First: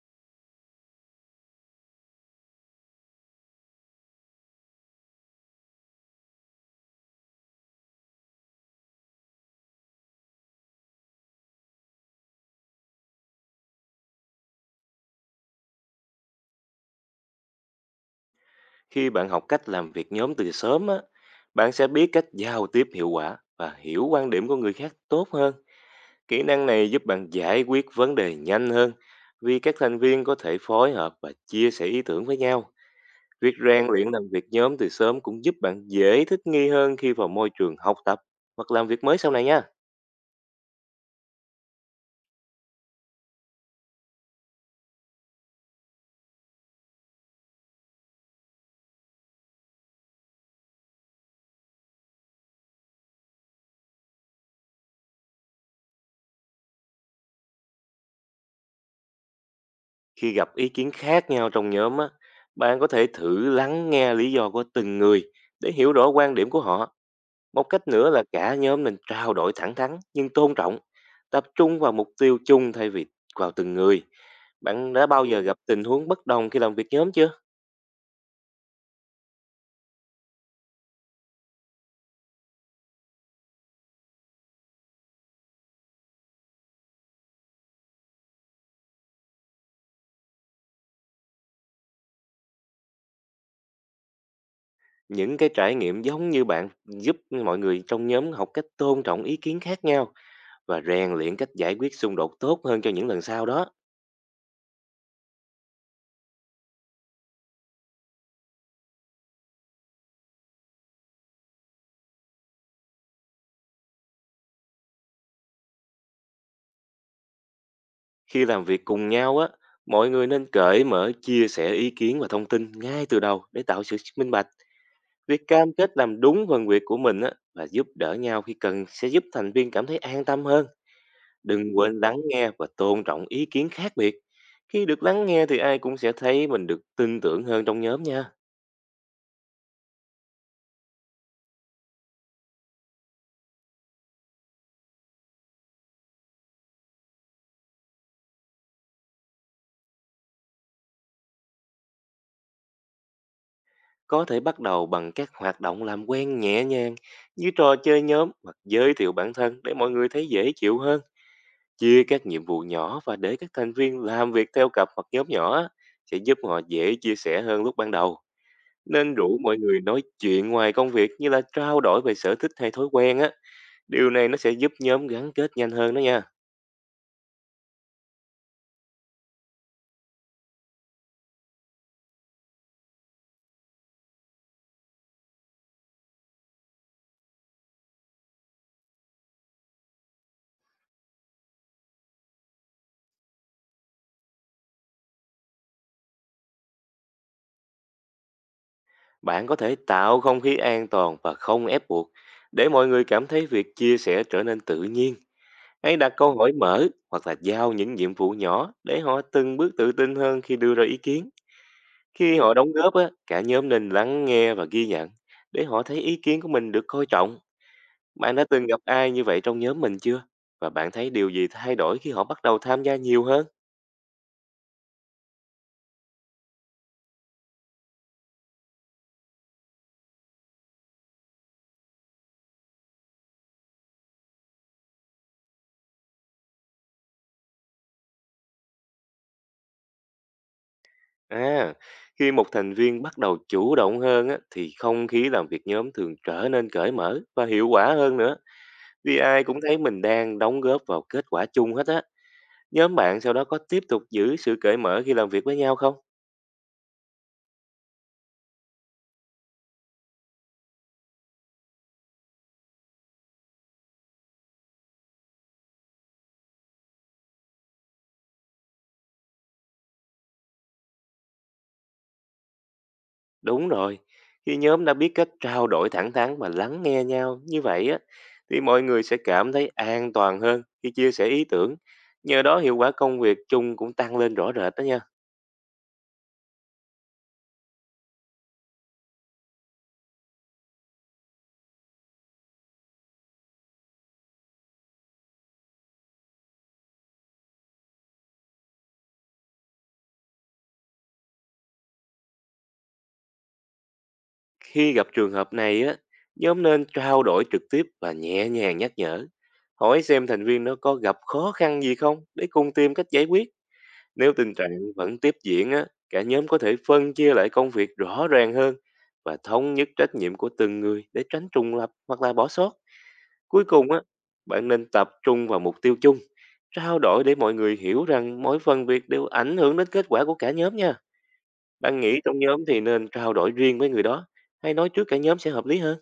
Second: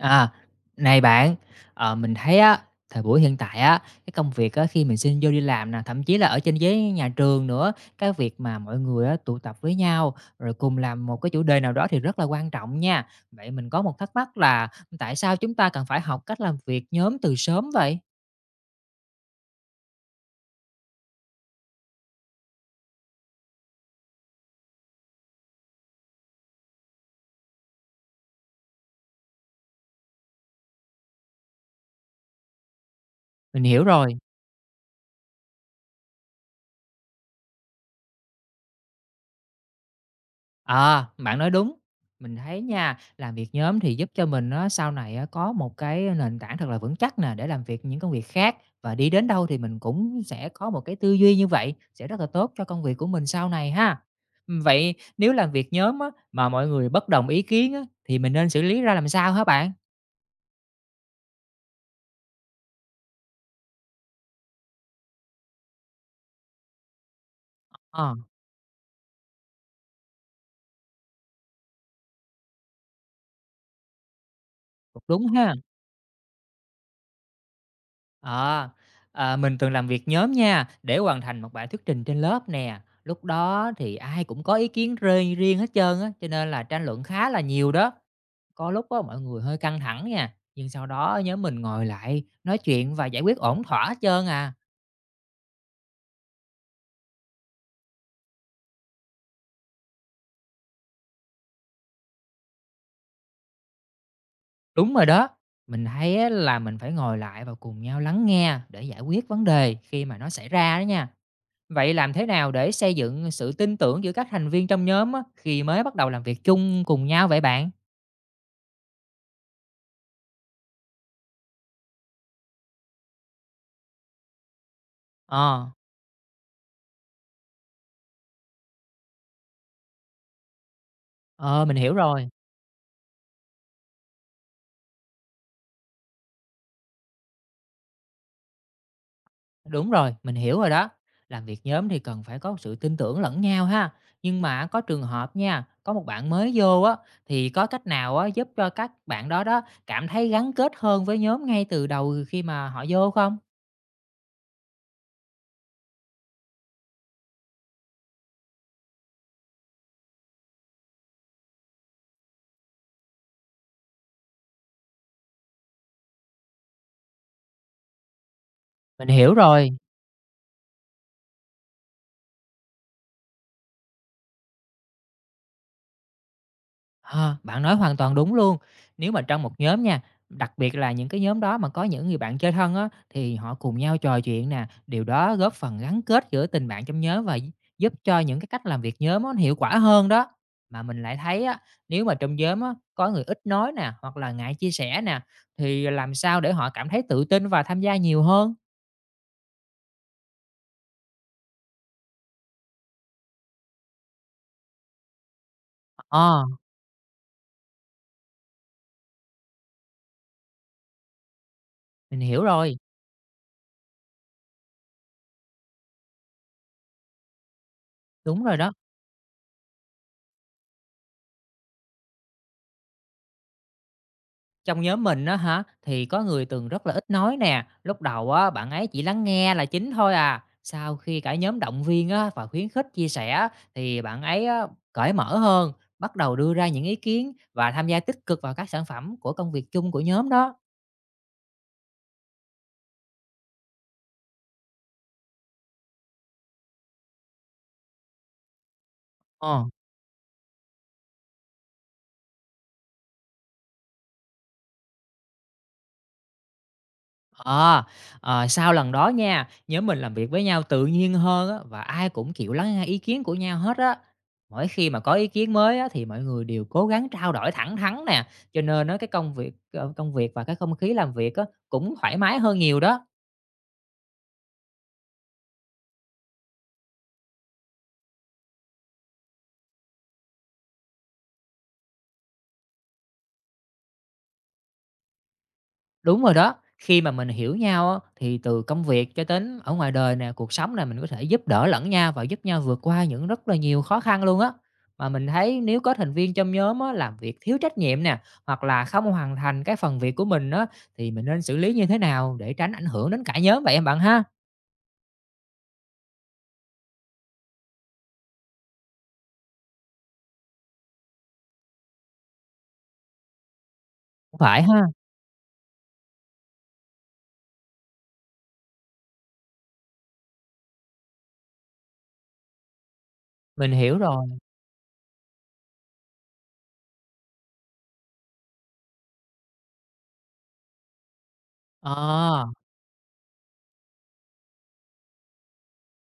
À, này bạn, mình thấy á, thời buổi hiện tại á, cái công việc á, khi mình xin vô đi làm nè, thậm chí là ở trên ghế nhà trường nữa, cái việc mà mọi người á, tụ tập với nhau rồi cùng làm một cái chủ đề nào đó thì rất là quan trọng nha. Vậy mình có một thắc mắc là tại sao chúng ta cần phải học cách làm việc nhóm từ sớm vậy? Khi bạn học cách làm việc nhóm từ sớm á, bạn sẽ biết cách giao tiếp hiệu quả và hiểu quan điểm của người khác tốt hơn. Kỹ năng này giúp bạn giải quyết vấn đề nhanh hơn vì các thành viên có thể phối hợp và chia sẻ ý tưởng với nhau. Việc Mình hiểu rèn luyện rồi. làm việc nhóm từ sớm cũng giúp bạn dễ thích nghi hơn khi vào môi trường học tập hoặc làm việc mới sau này nha. À, bạn nói đúng. Mình thấy nha, làm việc nhóm thì giúp cho mình á, sau này á, có một cái nền tảng thật là vững chắc nè, để làm việc những công việc khác và đi đến đâu thì mình cũng sẽ có một cái tư duy như vậy, sẽ rất là tốt cho công việc của mình sau này ha. Vậy nếu làm việc nhóm á, mà mọi người bất đồng ý kiến á, thì mình nên xử lý ra làm sao hả bạn? Khi gặp ý kiến khác nhau trong nhóm á, bạn có thể thử lắng nghe lý do của từng người để hiểu rõ quan điểm của họ. Một cách nữa Ờ, là cả nhóm nên trao đổi thẳng thắn nhưng tôn trọng, tập trung vào mục tiêu chung thay vì vào từng người. Bạn cũng đã bao đúng giờ ha. gặp tình huống bất đồng khi làm việc nhóm chưa? À, mình từng làm việc nhóm nha, để hoàn thành một bài thuyết trình trên lớp nè. Lúc đó thì ai cũng có ý kiến riêng riêng hết trơn á, cho nên là tranh luận khá là nhiều đó. Có lúc á mọi người hơi căng thẳng nha, nhưng sau đó nhóm mình ngồi lại nói chuyện và giải quyết ổn thỏa hết trơn à. Những cái trải nghiệm giống như bạn giúp mọi người trong nhóm học cách tôn trọng ý kiến khác nhau và rèn luyện cách giải quyết xung đột tốt hơn cho những lần sau đó. Đúng rồi đó. Mình thấy á, là mình phải ngồi lại và cùng nhau lắng nghe để giải quyết vấn đề khi mà nó xảy ra đó nha. Vậy làm thế nào để xây dựng sự tin tưởng giữa các thành viên trong nhóm á, khi mới bắt đầu làm việc chung cùng nhau vậy bạn? Khi làm việc cùng nhau á, mọi người nên cởi mở chia sẻ ý kiến và thông tin ngay từ đầu để tạo sự minh bạch. Việc Ờ. cam kết làm đúng phần việc của mình á, và giúp đỡ nhau khi cần sẽ giúp thành viên cảm thấy an tâm hơn. Ờ, mình Đừng hiểu quên lắng rồi. nghe và tôn trọng ý kiến khác biệt. Khi được lắng nghe thì ai cũng sẽ thấy mình được tin tưởng hơn trong nhóm nha. Đúng rồi, mình hiểu rồi đó. Làm việc nhóm thì cần phải có sự tin tưởng lẫn nhau ha. Nhưng mà có trường hợp nha, có một bạn mới vô á, thì có cách nào á giúp cho các bạn đó đó cảm thấy gắn kết hơn với nhóm ngay từ đầu khi mà họ vô không? Có thể bắt đầu bằng các hoạt động làm quen nhẹ nhàng như trò chơi nhóm hoặc giới thiệu bản thân để mọi người thấy dễ chịu hơn. Chia các nhiệm vụ nhỏ và để các thành viên làm việc theo cặp hoặc nhóm nhỏ á, sẽ giúp họ dễ chia sẻ hơn lúc ban đầu. Mình Nên hiểu rủ mọi rồi. người nói chuyện ngoài công việc như là trao đổi về sở thích hay thói quen á. Điều này nó sẽ giúp nhóm gắn kết nhanh hơn đó nha. Ờ, bạn nói hoàn toàn đúng luôn. Nếu mà trong một nhóm nha, đặc biệt là những cái nhóm đó mà có những người bạn chơi thân á, thì họ cùng nhau trò chuyện nè, điều đó góp phần gắn kết giữa tình bạn trong nhóm và giúp cho những cái cách làm việc nhóm á, nó hiệu quả hơn đó. Mà mình lại thấy á, nếu mà trong nhóm á, có người ít nói nè, hoặc là ngại chia sẻ nè, thì làm sao để họ cảm thấy tự tin và tham gia nhiều hơn? Bạn có thể tạo không khí an toàn và không ép buộc để mọi người cảm thấy việc chia sẻ trở nên tự nhiên. Hãy đặt câu Ờ, hỏi mở hoặc là giao những nhiệm vụ nhỏ để họ từng bước tự tin hơn khi đưa ra ý kiến. mình Khi hiểu họ đóng rồi, góp á, cả nhóm nên lắng nghe và ghi nhận để họ thấy ý kiến của mình được coi trọng. Bạn đúng đã rồi từng đó. gặp ai như vậy trong nhóm mình chưa? Và bạn thấy điều gì thay đổi khi họ bắt đầu tham gia nhiều hơn? Trong nhóm mình á hả, thì có người từng rất là ít nói nè, lúc đầu á bạn ấy chỉ lắng nghe là chính thôi à. Sau khi cả nhóm động viên á và khuyến khích chia sẻ thì bạn ấy á, cởi mở hơn, bắt đầu đưa ra những ý kiến và tham gia tích cực vào các sản phẩm của công việc chung của nhóm đó. À, khi một thành viên bắt đầu chủ động hơn á, thì không khí làm việc nhóm thường trở nên cởi mở và hiệu quả hơn nữa. Vì ai cũng Ờ. thấy mình đang đóng góp vào kết quả chung hết á. Nhóm bạn sau đó có tiếp tục giữ sự cởi mở khi làm việc với nhau không? Ờ, ờ, sau lần đó nha, nhóm mình làm việc với nhau tự nhiên hơn á, và ai cũng chịu lắng nghe ý kiến của nhau hết á. Mỗi khi mà có ý kiến mới á, thì mọi người đều cố gắng trao đổi thẳng thắn nè, cho nên á, cái công việc ờ, công việc và cái không khí làm việc á, cũng thoải mái hơn nhiều đó. Đúng rồi, khi nhóm đã biết cách trao đổi thẳng thắn và lắng nghe nhau như vậy á, thì mọi người sẽ cảm thấy an toàn hơn khi chia sẻ ý tưởng. Nhờ đó hiệu quả công việc chung cũng tăng lên rõ rệt đó nha. Đúng rồi đó, khi mà mình hiểu nhau á, thì từ công việc cho đến ở ngoài đời nè, cuộc sống nè, mình có thể giúp đỡ lẫn nhau và giúp nhau vượt qua những rất là nhiều khó khăn luôn á. Mà mình thấy nếu có thành viên trong nhóm á, làm việc thiếu trách nhiệm nè, hoặc là không hoàn thành cái phần việc của mình á, thì mình nên xử lý như thế nào để tránh ảnh hưởng đến cả nhóm vậy em bạn ha? Khi gặp trường hợp này á, nhóm nên trao đổi trực tiếp và nhẹ nhàng nhắc nhở. Hỏi xem thành viên nó có gặp khó khăn gì không để cùng tìm cách giải quyết. Nếu Cũng tình phải trạng ha, vẫn tiếp diễn á, cả nhóm có thể phân chia lại công việc rõ ràng hơn và thống nhất trách nhiệm của từng người để tránh trùng lập hoặc là bỏ sót. Cuối mình cùng hiểu á, rồi. bạn nên tập trung vào mục tiêu chung, trao đổi để mọi người hiểu rằng mỗi phần việc đều ảnh hưởng đến kết quả của cả nhóm nha. Bạn nghĩ trong Ờ. nhóm thì nên trao đổi riêng với người đó hay nói trước cả nhóm sẽ hợp lý hơn?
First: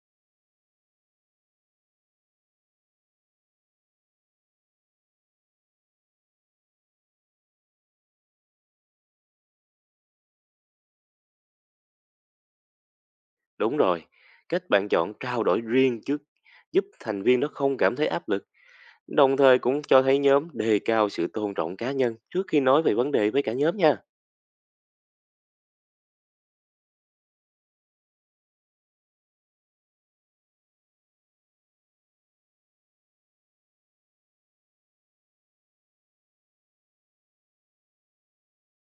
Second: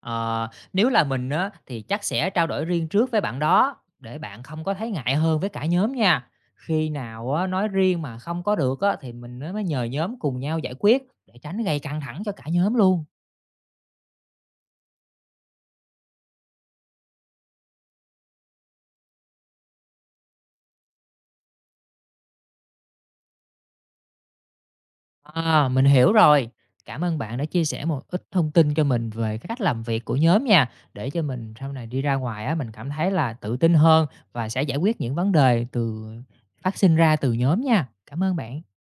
Ờ, nếu là mình á, thì chắc sẽ trao đổi riêng trước với bạn đó, để bạn không có thấy ngại hơn với cả nhóm nha. Khi nào á, nói riêng mà không có được á, thì mình mới mới nhờ nhóm cùng nhau giải quyết để tránh gây căng thẳng cho cả nhóm luôn. Đúng rồi, cách bạn chọn trao đổi riêng trước giúp thành viên đó không cảm thấy áp lực, đồng thời cũng cho thấy nhóm đề cao sự tôn trọng cá nhân trước khi nói về vấn đề với cả nhóm nha. À, mình hiểu rồi. Cảm ơn bạn đã chia sẻ một ít thông tin cho mình về cái cách làm việc của nhóm nha, để cho mình sau này đi ra ngoài á, mình cảm thấy là tự tin hơn và sẽ giải quyết những vấn đề từ phát sinh ra từ nhóm nha. Cảm ơn bạn.